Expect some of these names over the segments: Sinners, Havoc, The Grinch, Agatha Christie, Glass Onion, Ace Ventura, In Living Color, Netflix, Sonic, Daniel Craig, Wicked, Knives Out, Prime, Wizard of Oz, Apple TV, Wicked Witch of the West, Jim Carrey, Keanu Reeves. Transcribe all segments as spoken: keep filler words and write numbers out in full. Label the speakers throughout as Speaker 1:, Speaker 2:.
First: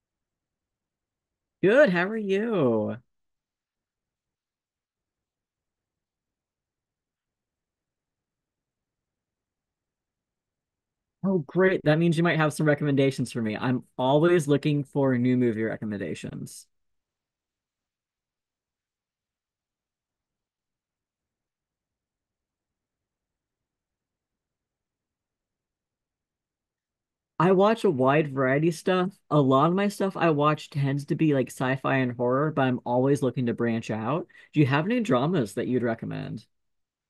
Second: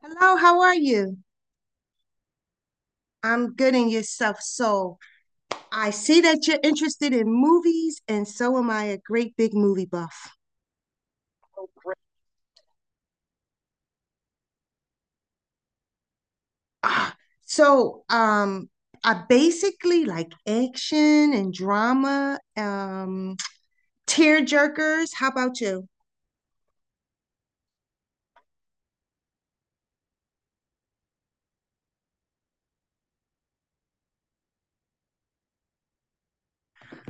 Speaker 1: Hello, how are you?
Speaker 2: Good, how are you?
Speaker 1: I'm good in yourself. So I see that you're interested in movies, and so am I, a great big movie buff.
Speaker 2: Oh, great. That means you might have some recommendations for me. I'm always looking for new movie recommendations.
Speaker 1: Ah, so um, I basically like action and drama, um, tear jerkers. How about you?
Speaker 2: I watch a wide variety of stuff. A lot of my stuff I watch tends to be like sci-fi and horror, but I'm always looking to branch out. Do you have any dramas that you'd recommend?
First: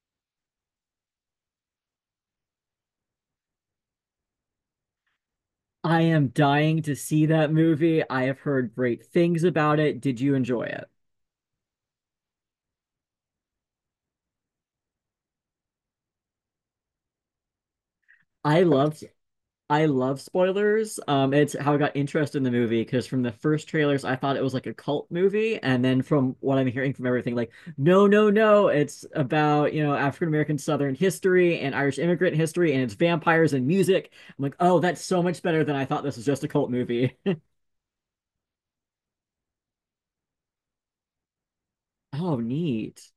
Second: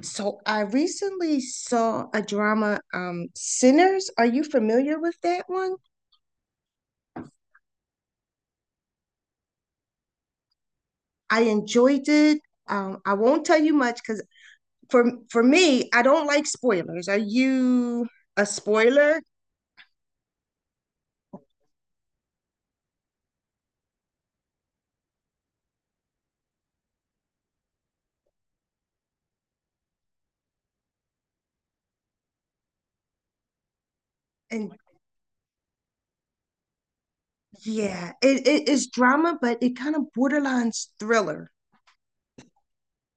Speaker 1: So I recently saw a drama, um, Sinners. Are you familiar with that one?
Speaker 2: I am dying to see that movie. I have heard great things about it. Did you enjoy it?
Speaker 1: I enjoyed it. Um, I won't tell you much because for for me, I don't like spoilers. Are you a
Speaker 2: I Oh, loved
Speaker 1: spoiler?
Speaker 2: I love spoilers. Um, it's how I got interested in the movie because from the first trailers, I thought it was like a cult movie, and then from what I'm hearing from everything, like, no, no, no, it's about, you know, African American Southern history and Irish immigrant history, and it's vampires and music. I'm like,
Speaker 1: And
Speaker 2: oh, that's so much better than I thought. This was just a cult movie.
Speaker 1: Yeah, it, it is drama, but it kind of borderlines thriller.
Speaker 2: Oh, neat.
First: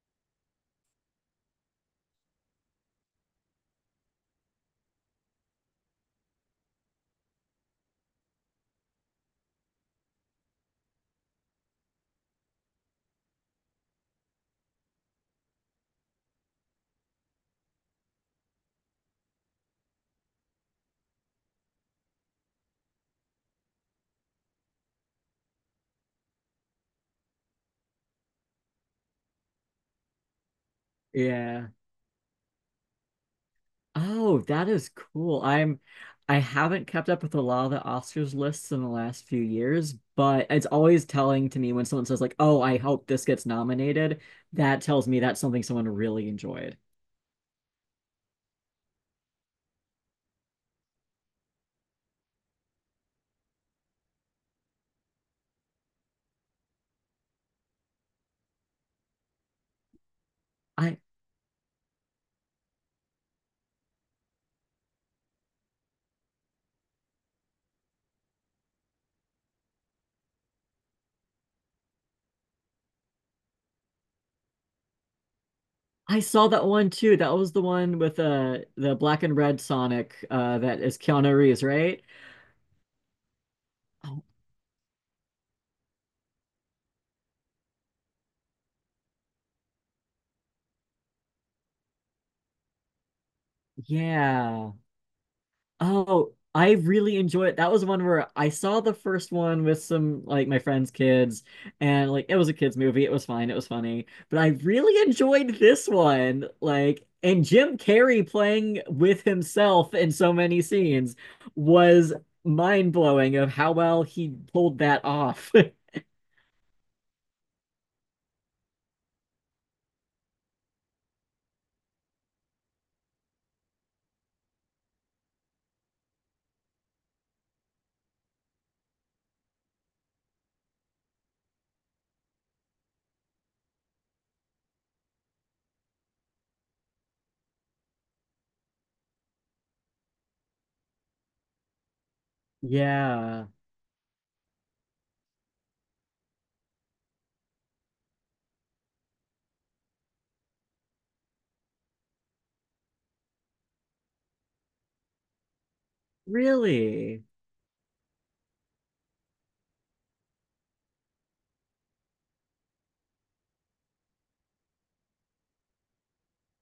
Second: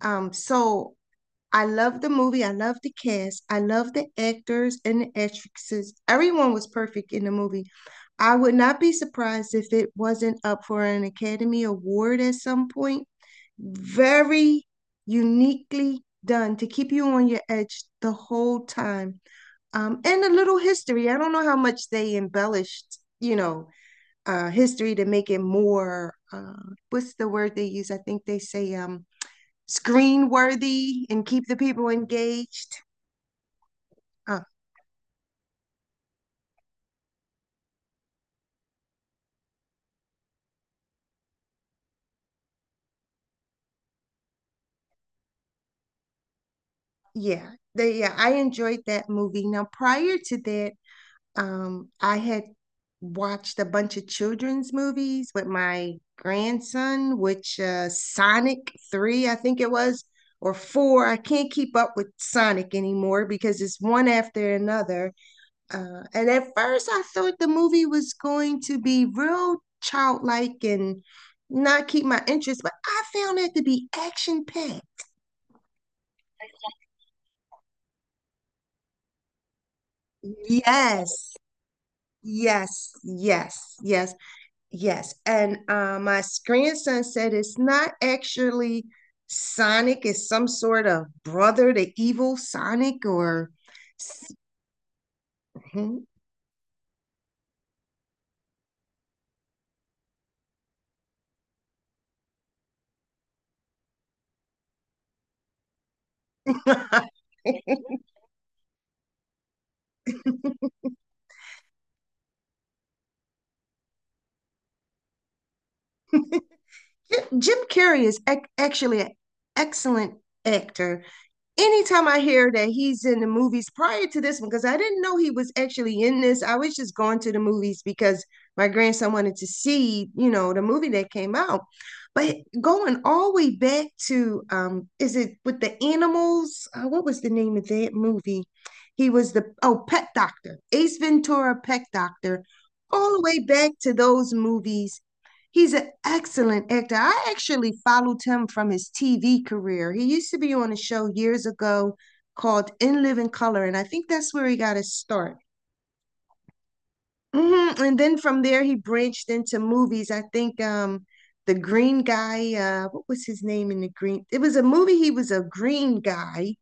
Speaker 1: Um, so I love the movie. I love the cast. I love the actors and the actresses. Everyone was perfect in the movie. I would not be surprised if it wasn't up for an Academy Award at some point. Very uniquely done to keep you on your edge the whole time. Um, and a little history. I don't know how much they embellished, you know, uh, history to make it more. Uh, what's the word they use? I think they say um, screen worthy and keep the
Speaker 2: Yeah.
Speaker 1: people engaged.
Speaker 2: Oh,
Speaker 1: Uh,
Speaker 2: that is cool. I'm I haven't kept up with a lot of the Oscars lists in the last few years, but it's always telling to me when someone says like, "Oh, I hope this gets nominated." That tells me that's something someone really enjoyed.
Speaker 1: Yeah, they, yeah, I enjoyed that movie. Now, prior to that, um, I had watched a bunch of children's movies with my grandson, which uh, Sonic three, I think it was, or
Speaker 2: I
Speaker 1: four. I can't keep up with Sonic anymore because it's one after another. Uh, and at first, I thought the movie was going to be real childlike and not keep my interest, but I found it to be action packed.
Speaker 2: I saw that one too. That was the one with uh the black and red Sonic uh that is
Speaker 1: Yes,
Speaker 2: Keanu Reeves, right?
Speaker 1: yes, yes, yes,
Speaker 2: Oh,
Speaker 1: yes. And uh, my grandson said it's not actually Sonic, it's some sort of brother to evil Sonic or. s-
Speaker 2: yeah. Oh, I really enjoy it. That was one where I saw the first one with some like my friend's kids, and like it was a kids movie. It was fine. It was funny, but I really enjoyed this one. Like, and Jim Carrey playing with himself in so many scenes was mind blowing of how well he pulled that off.
Speaker 1: Jim Jim Carrey is ac- actually an excellent actor anytime I hear that he's in the movies prior to this one, because I didn't know he was actually in this. I was just going to the movies because my grandson wanted to see, you know, the movie that came out. But going all the way back to, um, is it with the animals? Uh, what was the name of that movie? He was the, oh, Pet Doctor, Ace Ventura, Pet Doctor, all the way
Speaker 2: Yeah,
Speaker 1: back to those movies. He's an excellent actor. I actually followed him from his T V career. He used to be on a show years ago called In Living Color, and I think that's where he got his start.
Speaker 2: really.
Speaker 1: Hmm. And then from there, he branched into movies. I think um, the green guy, uh, what was his name in the green? It was a movie. He was a green guy.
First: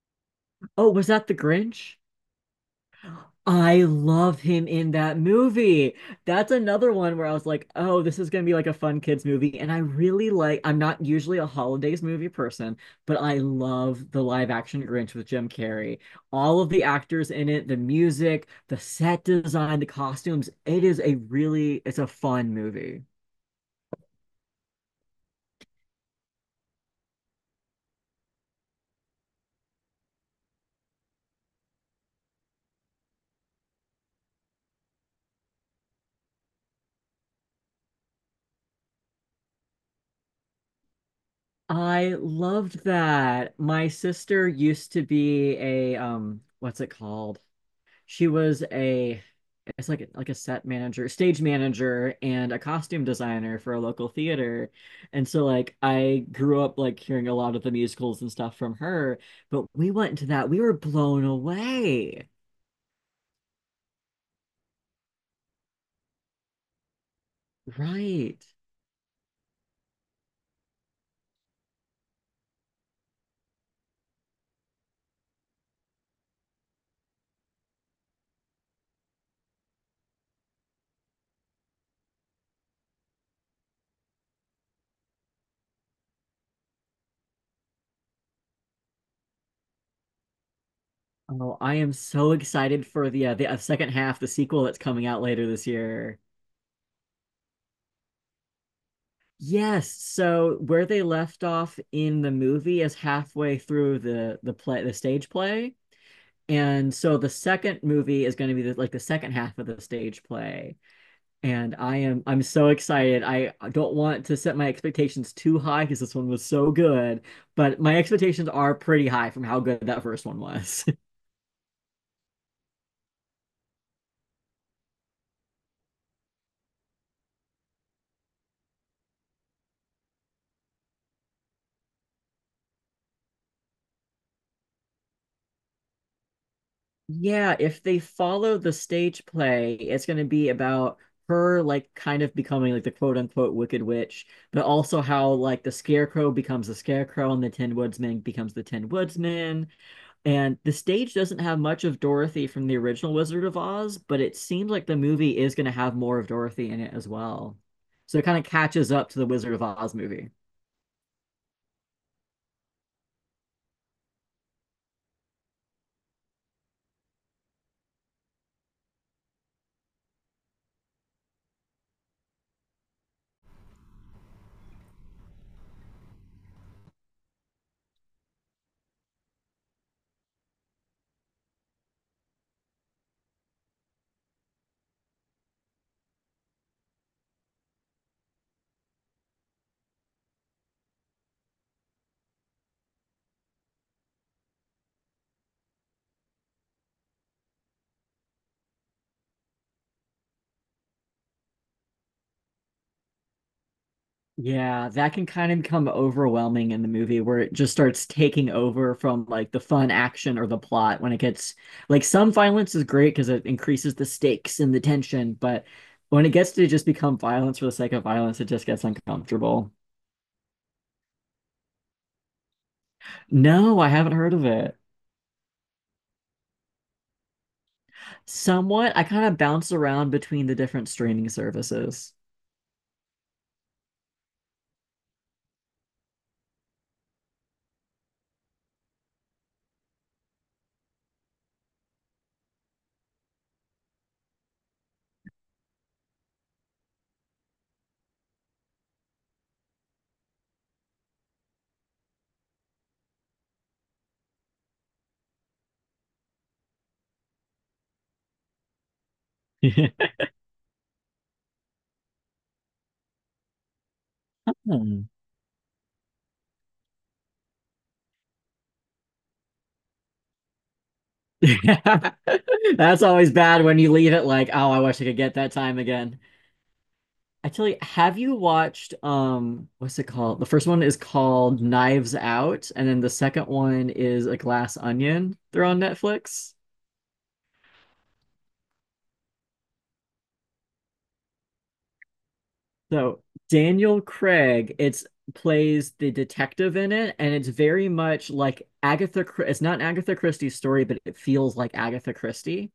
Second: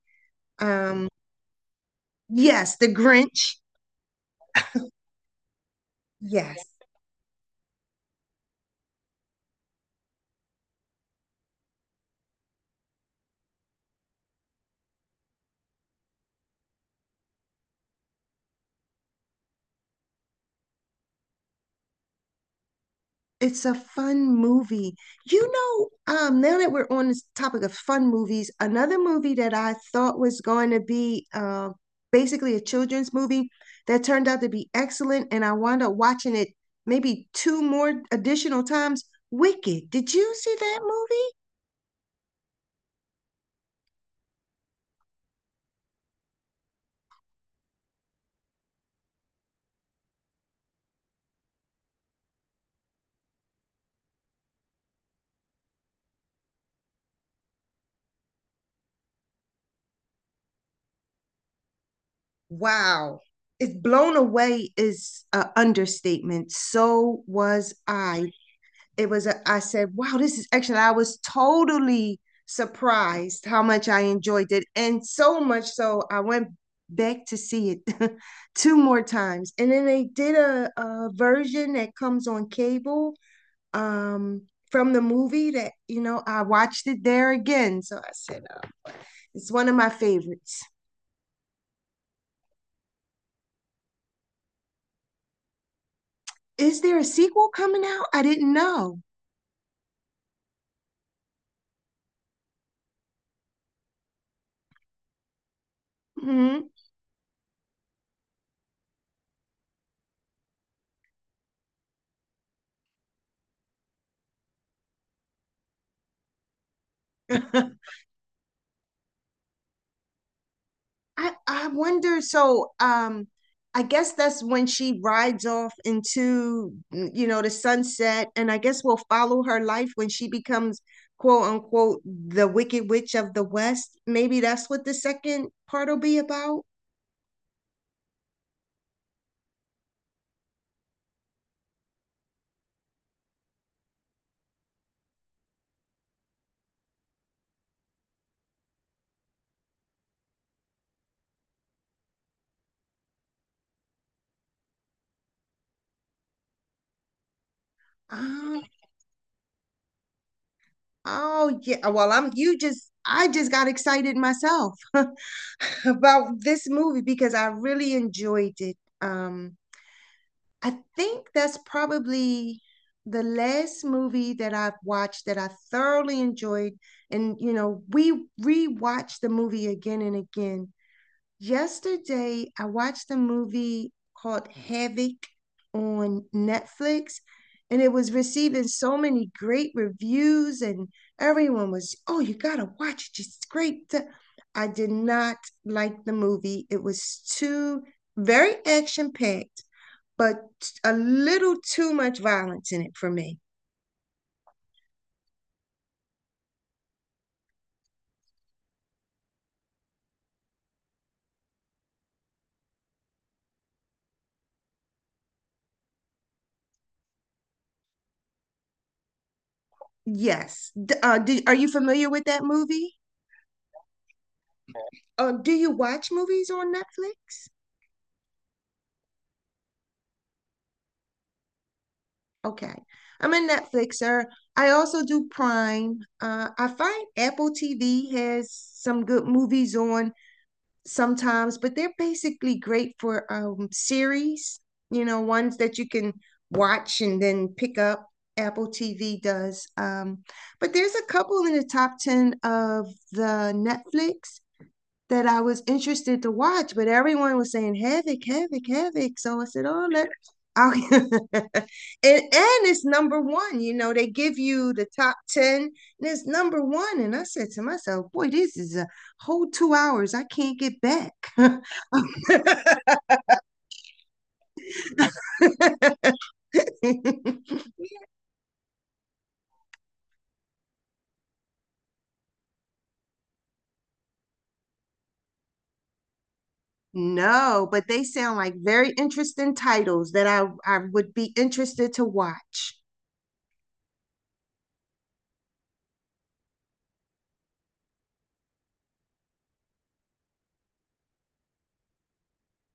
Speaker 2: Oh, was
Speaker 1: Um,
Speaker 2: that The Grinch?
Speaker 1: yes, The Grinch.
Speaker 2: I love him in that movie. That's
Speaker 1: Yes.
Speaker 2: another one where I was like, oh, this is going to be like a fun kids movie. And I really like, I'm not usually a holidays movie person, but I love the live action Grinch with Jim Carrey. All of the actors in it, the music, the set design, the costumes. It is a really, it's a fun movie.
Speaker 1: It's a fun movie. You know, um, Now that we're on this topic of fun movies, another movie that I thought was going to be uh, basically a children's movie that turned out to be excellent, and I wound up watching it maybe two more additional times. Wicked. Did you see that movie?
Speaker 2: I loved that. My sister used to be a, um, what's it called? She was a it's like like a set manager, stage manager, and a costume designer for a local theater. And so like I grew up like hearing a lot of the musicals and stuff from her, but we went to that, we were blown away.
Speaker 1: Wow. It's Blown away is an understatement. So was I.
Speaker 2: Right.
Speaker 1: It was, a, I said, wow, this is excellent. I was totally surprised how much I enjoyed it. And so much so, I went back to see it two more times. And then they did a, a version that comes on cable um, from the movie that, you know, I watched it there again. So I said, uh, it's one of my favorites.
Speaker 2: Oh, I am so excited for the uh, the uh, second half, the sequel that's coming out later this year.
Speaker 1: Is there a sequel coming out? I didn't know.
Speaker 2: Yes, so where they left off in the movie is halfway through the the play, the stage play.
Speaker 1: Hmm.
Speaker 2: And so the second movie is going to be the, like the second half of the stage play. And I am I'm so excited. I don't want to set my expectations too high because this one was so good, but my expectations are pretty high from how good that first one was.
Speaker 1: I I wonder. So, um, I guess that's when she rides off into, mm, you know, the sunset, and I guess we'll follow her life when she becomes quote unquote the Wicked Witch of the West. Maybe that's what the second part will be about.
Speaker 2: Yeah, if they follow the stage play, it's going to be about her like kind of becoming like the quote unquote wicked witch, but also how like the scarecrow becomes the scarecrow and the tin woodsman becomes the tin woodsman. And the stage doesn't have much of Dorothy from the original Wizard of Oz, but it seems like the movie is going to have more of Dorothy in it as well. So it kind of
Speaker 1: Um,
Speaker 2: catches up to the Wizard of Oz movie.
Speaker 1: oh yeah. Well, I'm you just I just got excited myself about this movie because I really enjoyed it. Um, I think that's probably the last movie that I've watched that I thoroughly enjoyed. And, you know, we rewatched the movie again and again. Yesterday, I watched a movie called Havoc on Netflix, and it was receiving so many great reviews, and everyone was, oh, you gotta watch it. It's great. I did not like the movie. It was too very action packed, but a little too much violence in it for me.
Speaker 2: Yeah, that can kind of become overwhelming in the movie where it just starts taking over from like the fun action or the plot when it gets like some violence is great because it increases the stakes and the tension, but when it gets to just become violence for the sake of violence, it just gets uncomfortable.
Speaker 1: Yes. D- uh, do, are you familiar with that movie?
Speaker 2: No, I haven't heard of it.
Speaker 1: Uh, do you watch movies on Netflix?
Speaker 2: Somewhat, I kind of bounce around between the different streaming services.
Speaker 1: Okay. I'm a Netflixer. I also do Prime. Uh, I find Apple T V has some good movies on sometimes, but they're basically great for um, series, you know, ones that you can watch and then pick up. Apple T V does. Um, but there's a couple in the top ten of the Netflix that I was interested to watch, but everyone was saying Havoc, Havoc, Havoc. So I said, oh, let i and, and it's number one. You know, they give you the
Speaker 2: Hmm.
Speaker 1: top ten and it's number one. And I said to myself, boy, this is a whole two hours. I can't get back.
Speaker 2: That's always bad when you leave it like, oh, I wish I could get that time again. Actually, have you watched um what's it called? The first one is called Knives Out, and then the second one is A Glass Onion. They're on Netflix.
Speaker 1: No, but they sound like very interesting titles that I, I would be interested to watch.
Speaker 2: So Daniel Craig, it's plays the detective in it, and it's very much like Agatha. It's not an Agatha Christie story, but it feels like Agatha Christie.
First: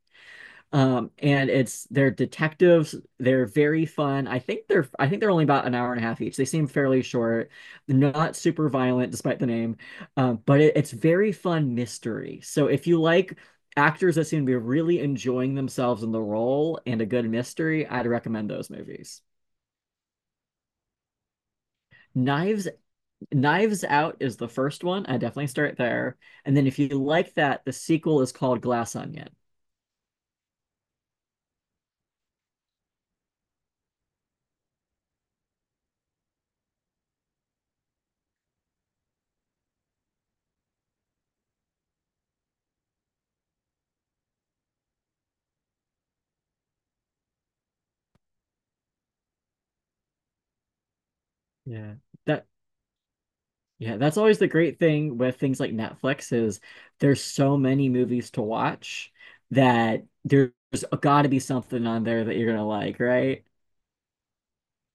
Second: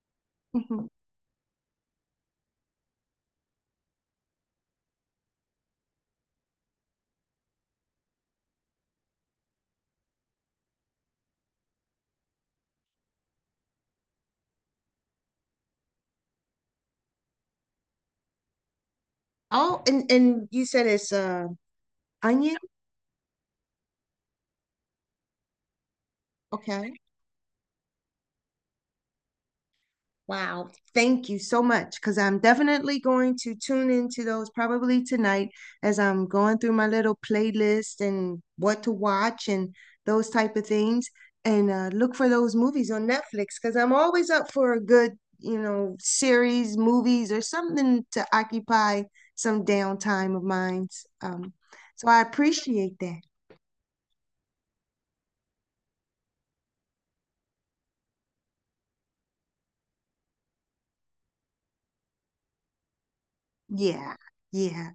Speaker 2: Um, and It's they're detectives. They're very fun. I think they're I think they're only about an hour and a half each. They seem fairly short, not super violent despite the name, um, but it, it's very fun mystery. So if you like actors that seem to be really enjoying themselves in the role and a good mystery, I'd recommend those movies.
Speaker 1: Oh, and, and you said it's uh, Onion?
Speaker 2: Knives Knives Out is the first one. I definitely start there. And then if you
Speaker 1: Okay.
Speaker 2: like that, the sequel is called Glass Onion.
Speaker 1: Wow. Thank you so much. Because I'm definitely going to tune into those probably tonight as I'm going through my little playlist and what to watch and those type of things. And uh, look for those movies on Netflix because I'm always up for a good, you know, series, movies, or something to occupy some downtime of mine. Um,
Speaker 2: Yeah.
Speaker 1: so I
Speaker 2: That
Speaker 1: appreciate that.
Speaker 2: yeah, that's always the great thing with things like Netflix is there's so many movies to watch that there's got to be something on there that you're gonna like, right?
Speaker 1: Yeah. Yeah.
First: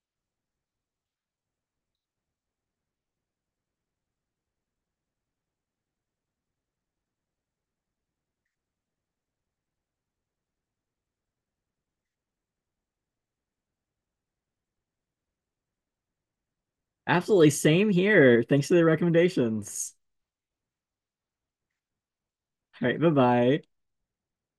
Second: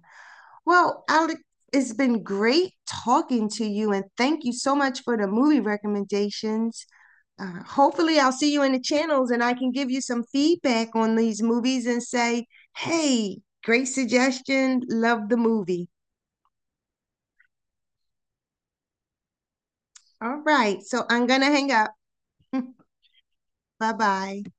Speaker 1: Well, Alec, it's been great talking to you, and thank you so much for the movie recommendations. Uh, hopefully, I'll see you in the channels and I can give you some feedback on these movies and say, hey, great suggestion, love the movie.
Speaker 2: Absolutely. Same here. Thanks for the recommendations.
Speaker 1: All right, so I'm gonna hang up. Bye
Speaker 2: All right. Bye bye.
Speaker 1: bye.